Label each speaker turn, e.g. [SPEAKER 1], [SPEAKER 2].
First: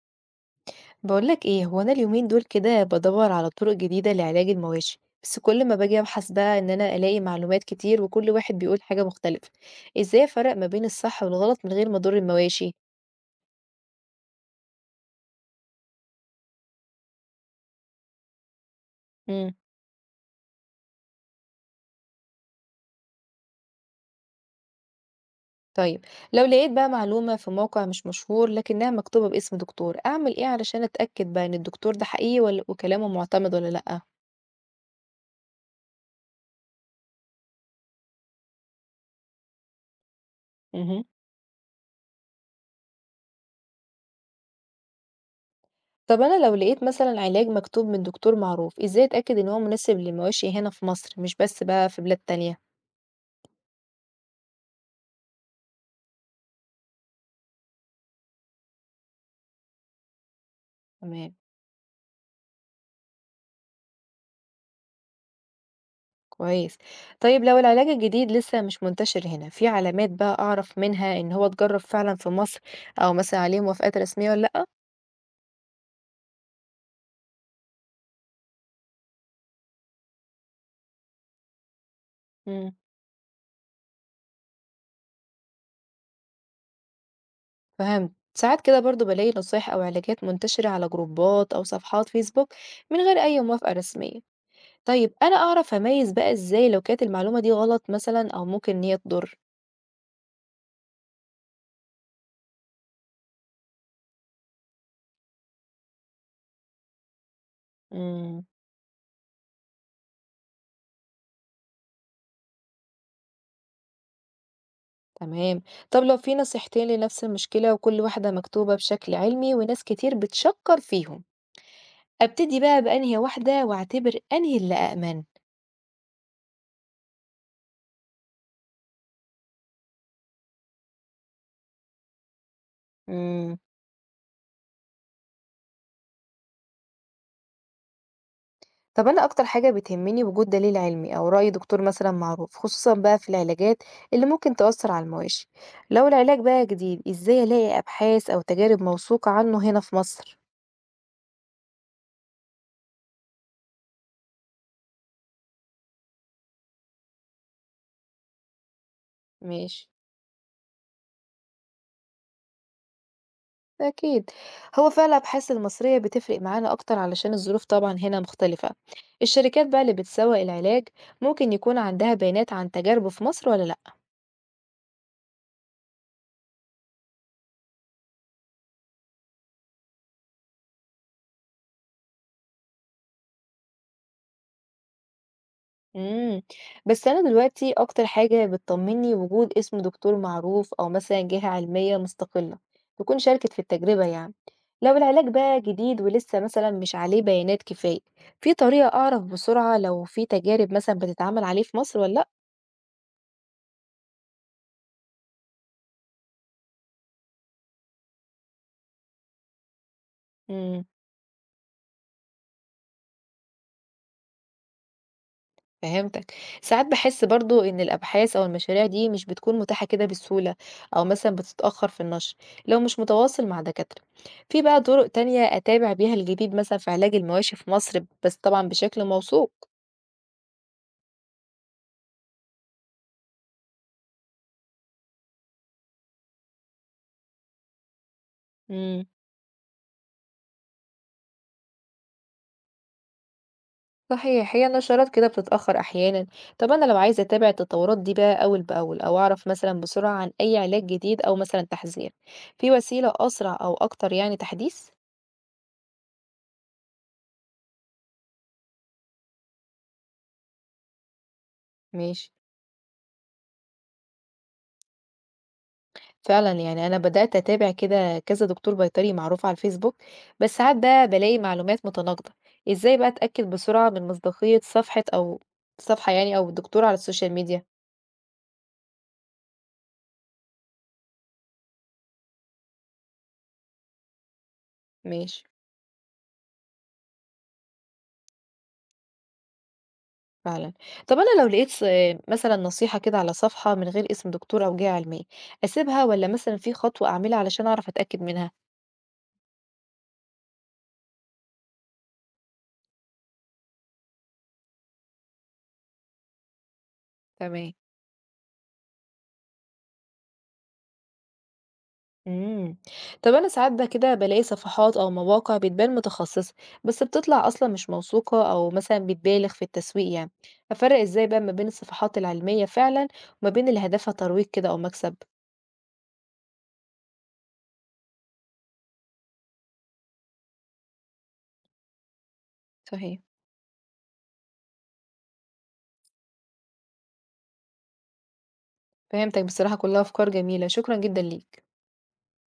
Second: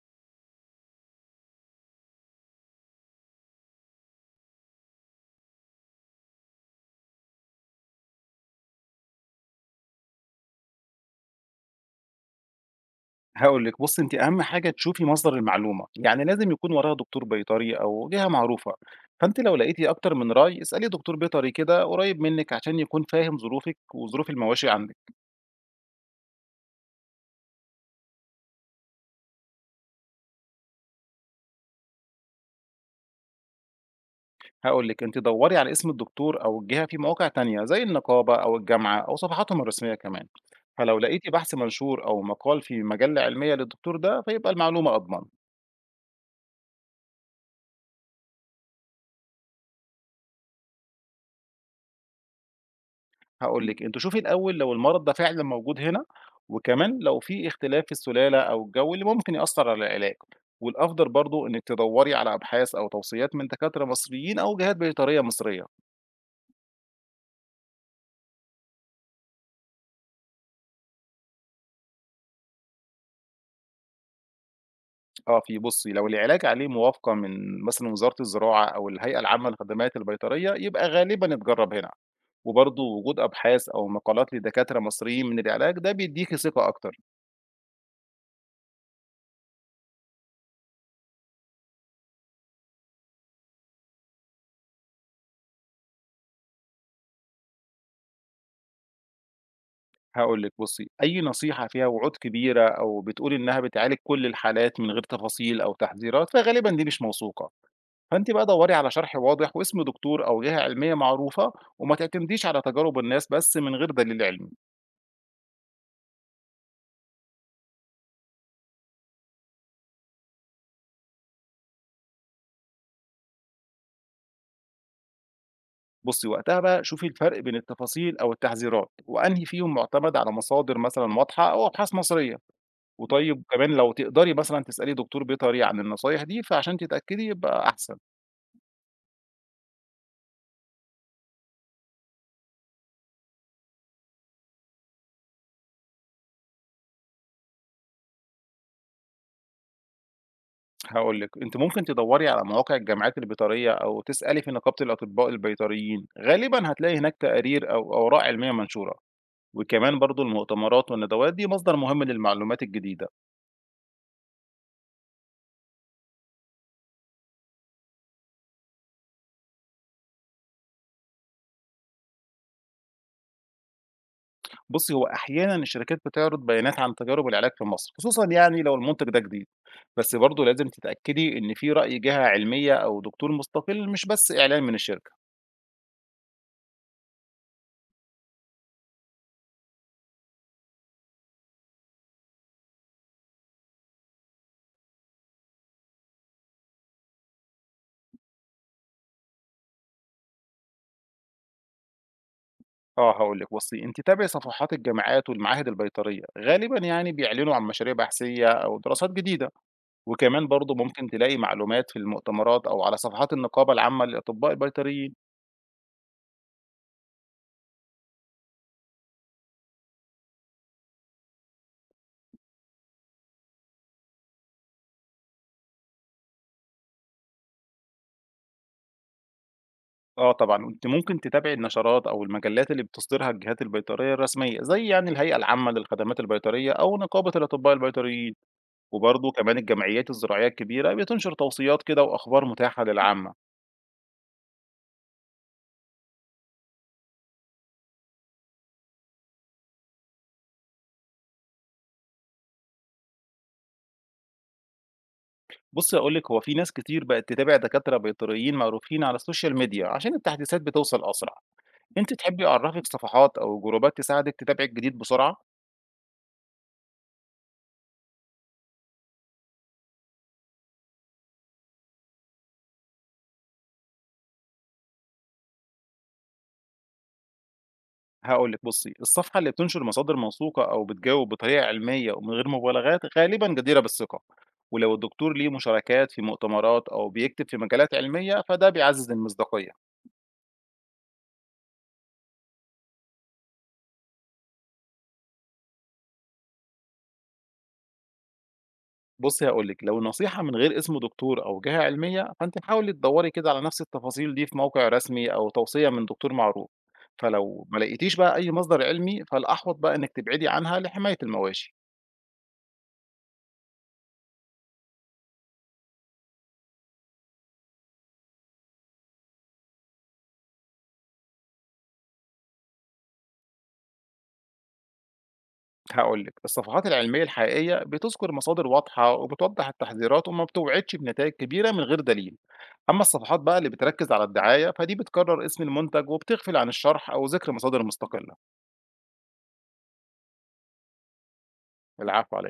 [SPEAKER 1] بقولك ايه، هو انا اليومين دول كده بدور على طرق جديدة لعلاج المواشي، بس كل ما باجي ابحث بقى ان انا الاقي معلومات كتير، وكل واحد بيقول حاجة مختلفة. ازاي افرق ما بين الصح والغلط من غير ما اضر المواشي؟
[SPEAKER 2] هاقول لِك بُصّي، أنتِ أهم حاجة تشوفي مصدر المعلومة، يعني لازم يكون وراها دكتور بيطري أو جهة معروفة، فأنتِ
[SPEAKER 1] امم.
[SPEAKER 2] لو لقيتِ أكتر من رأي اسألي دكتور بيطري كده قريب منِّك عشان يكون فاهم ظروفِك وظروف المواشي عندِك.
[SPEAKER 1] طيب، لو لقيت بقى معلومة في موقع مش مشهور لكنها مكتوبة باسم دكتور، اعمل ايه علشان اتأكد بقى ان الدكتور ده حقيقي ولا وكلامه معتمد ولا لأ؟
[SPEAKER 2] هاقول لِك أنتِ دوري على اسم الدكتور أو الجهة في مواقع تانية زي النقابة أو الجامعة أو صفحاتهم الرسمية كمان، فلو
[SPEAKER 1] امم.
[SPEAKER 2] لقيتِ بحث منشور أو مقال في مجلة علمية للدكتور ده فيبقى المعلومة أضمن.
[SPEAKER 1] طب انا لو لقيت مثلا علاج مكتوب من دكتور معروف، ازاي اتأكد ان هو مناسب للمواشي هنا في مصر، مش بس بقى في بلاد تانية؟
[SPEAKER 2] هاقول لِك، أنتِ شوفي الأول لو المرض ده فعلًا موجود هنا، وكمان لو في اختلاف في السلالة أو الجو اللي ممكن يأثّر على العلاج، والأفضل
[SPEAKER 1] تمام.
[SPEAKER 2] برضه إنِّك تدوّري على أبحاث أو توصيات من دكاترة مصريين أو جهات بيطرية مصرية.
[SPEAKER 1] كويس. طيب، لو العلاج الجديد لسه مش منتشر هنا، في علامات بقى أعرف منها إن هو اتجرب فعلًا في مصر، أو مثلًا عليه موافقات رسمية والّا لأ؟
[SPEAKER 2] آه، في بُصّي، لو العلاج عليه موافقة من مثلًا وزارة الزراعة أو الهيئة العامة للخدمات البيطرية، يبقى غالبًا اتجرّب هنا،
[SPEAKER 1] امم.
[SPEAKER 2] وبرضه وجود أبحاث أو مقالات لدكاترة مصريين من العلاج ده بيدّيكِ ثقة أكتر.
[SPEAKER 1] فهمت. ساعات كده برضه بالاقي نصايح أو علاجات منتشرة على جروبات أو صفحات فيسبوك من غير أي موافقة رسمية. طيب، أنا أعرف أميز بقى إزاي لو كانت المعلومة دي غلط مثلًا أو ممكن إن هي تضر؟
[SPEAKER 2] هاقول لِك بُصّي، أي نصيحة فيها وعود كبيرة أو بتقول إنها بتعالج كل الحالات من غير تفاصيل أو تحذيرات، فغالبًا دي مش موثوقة، فأنتِ
[SPEAKER 1] امم،
[SPEAKER 2] بقى دوّري على شرح واضح واسم دكتور أو جهة علمية معروفة، وما تعتمديش على تجارب الناس بس من غير دليل علمي.
[SPEAKER 1] تمام. طب لو في نصيحتين لنفس المشكلة، وكل واحدة مكتوبة بشكل علمي وناس كتير بتشكر فيهم، أبتدي بقى بأنهي واحدة وأعتبر أنهي اللي أأمن؟
[SPEAKER 2] بُصّي وقتها بقى شوفي الفرق بين التفاصيل أو التحذيرات، وأنهي فيهم معتمد على مصادر مثلًا واضحة أو أبحاث مصرية، وطيب
[SPEAKER 1] امم.
[SPEAKER 2] كمان لو تقدري مثلًا تسألي دكتور بيطري عن النصايح دي، فعشان تتأكدي يبقى أحسن.
[SPEAKER 1] طب أنا أكتر حاجة بتهمني وجود دليل علمي أو رأي دكتور مثلا معروف، خصوصا بقى في العلاجات اللي ممكن تأثر على المواشي. لو العلاج بقى جديد، إزاي ألاقي أبحاث أو تجارب موثوقة عنه هنا في مصر؟
[SPEAKER 2] هاقول لِك، أنتِ ممكن تدوّري على مواقع الجامعات البيطرية أو تسألي في نقابة الأطباء البيطريين، غالبًا هتلاقي هناك تقارير أو أوراق علمية منشورة،
[SPEAKER 1] ماشي.
[SPEAKER 2] وكمان برضه المؤتمرات والندوات دي مصدر مهم للمعلومات الجديدة.
[SPEAKER 1] أكيد. هو فعلا الأبحاث المصرية بتفرق معانا أكتر، علشان الظروف طبعا هنا مختلفة. الشركات بقى اللي بتسوق العلاج ممكن يكون عندها بيانات عن تجاربه في مصر ولا لأ؟
[SPEAKER 2] بُصّي، هو أحيانًا الشركات بتعرض بيانات عن تجارب العلاج في مصر، خصوصًا يعني لو المنتج ده جديد، بس برضه لازم تتأكدي إن في رأي جهة علمية أو دكتور مستقل مش بس إعلان من الشركة.
[SPEAKER 1] إمم، بس أنا دلوقتي أكتر حاجة بتطمني وجود اسم دكتور معروف أو مثلًا جهة علمية مستقلة تكون شاركت في التجربة يعني. لو العلاج بقى جديد ولسه مثلًا مش عليه بيانات كفاية، في طريقة أعرف بسرعة لو في تجارب مثلًا بتتعمل عليه في مصر والّا لأ؟
[SPEAKER 2] آه، هاقول لِك، بُصّي، أنتِ تابعي صفحات الجامعات والمعاهد البيطرية، غالبًا يعني بيعلنوا عن مشاريع بحثية أو دراسات جديدة. وكمان برضه
[SPEAKER 1] إمم.
[SPEAKER 2] ممكن تلاقي معلومات في المؤتمرات أو على صفحات النقابة العامة للأطباء البيطريين.
[SPEAKER 1] فهمتك. ساعات باحس برضه إن الأبحاث أو المشاريع دي مش بتكون متاحة كده بسهولة، أو مثلًا بتتأخر في النشر لو مش متواصل مع دكاترة. في بقى طرق تانية أتابع بيها الجديد مثلًا في علاج المواشي في مصر، بس طبعًا بشكل موثوق؟
[SPEAKER 2] آه طبعًا، وأنتِ ممكن تتابعي النشرات أو المجلات اللي بتصدرها الجهات البيطرية الرسمية، زي يعني الهيئة العامة للخدمات البيطرية أو نقابة الأطباء البيطريين،
[SPEAKER 1] إمم.
[SPEAKER 2] وبرضه كمان الجمعيات الزراعية الكبيرة بتنشر توصيات كده وأخبار متاحة للعامة.
[SPEAKER 1] صحيح، هي النشرات كده بتتأخر أحيانًا. طب أنا لو عايزة أتابع التطورات دي بقى أول بأول، أو أعرف مثلًا بسرعة عن أي علاج جديد أو مثلًا تحذير، في وسيلة أسرع أو أكتر يعني تحديث؟
[SPEAKER 2] بُصّي هاقول لِك هو في ناس كتير بقت تتابع دكاترة بيطريين معروفين على السوشيال ميديا عشان التحديثات بتوصل أسرع. أنتِ
[SPEAKER 1] ماشي.
[SPEAKER 2] تحبي أعرفِك صفحات أو جروبات تساعدِك تتابعي الجديد بسرعة؟
[SPEAKER 1] فعلًا، يعني أنا بدأت أتابع كده كذا دكتور بيطري معروف على الفيسبوك، بس ساعات بقى بالاقي معلومات متناقضة. إزاي بقى أتأكد بسرعة من مصداقية صفحة يعني أو دكتور على السوشيال ميديا؟
[SPEAKER 2] هاقول لِك بُصّي، الصفحة اللي بتنشر مصادر موثوقة أو بتجاوب بطريقة علمية ومن غير مبالغات غالبًا جديرة بالثقة، ولو الدكتور
[SPEAKER 1] ماشي.
[SPEAKER 2] ليه مشاركات في مؤتمرات أو بيكتب في مجالات علمية فده بيعزّز المصداقية.
[SPEAKER 1] فعلًا. طب أنا لو لقيت مثلًا نصيحة كده على صفحة من غير اسم دكتور أو جهة علمية، أسيبها والّا مثلًا في خطوة أعملها علشان أعرف أتأكد منها؟
[SPEAKER 2] بُصّي هاقول لِك، لو النصيحة من غير اسم دكتور أو جهة علمية فأنتِ حاولي تدوّري كده على نفس التفاصيل دي في موقع رسمي أو توصية من دكتور معروف، فلو
[SPEAKER 1] تمام.
[SPEAKER 2] ما لقيتيش بقى أي مصدر علمي فالأحوط بقى إنِّك تبعدي عنها لحماية المواشي.
[SPEAKER 1] امم. طب انا ساعات بقى كده بلاقي صفحات او مواقع بتبان متخصصة، بس بتطلع اصلا مش موثوقة او مثلا بتبالغ في التسويق يعني. افرق ازاي بقى ما بين الصفحات العلمية فعلا وما بين اللي هدفها ترويج كده او مكسب؟
[SPEAKER 2] هاقول لِك، الصفحات العلمية الحقيقية بتذكر مصادر واضحة وبتوضح التحذيرات وما بتوعدش بنتائج كبيرة من غير دليل. أما
[SPEAKER 1] صحيح.
[SPEAKER 2] الصفحات بقى اللي بتركز على الدعاية، فدي بتكرر اسم المنتج وبتغفل عن الشرح أو ذكر مصادر مستقلة.
[SPEAKER 1] فهمتك، بصراحة كلها افكار جميلة، شكرا جدا ليك.
[SPEAKER 2] العفو على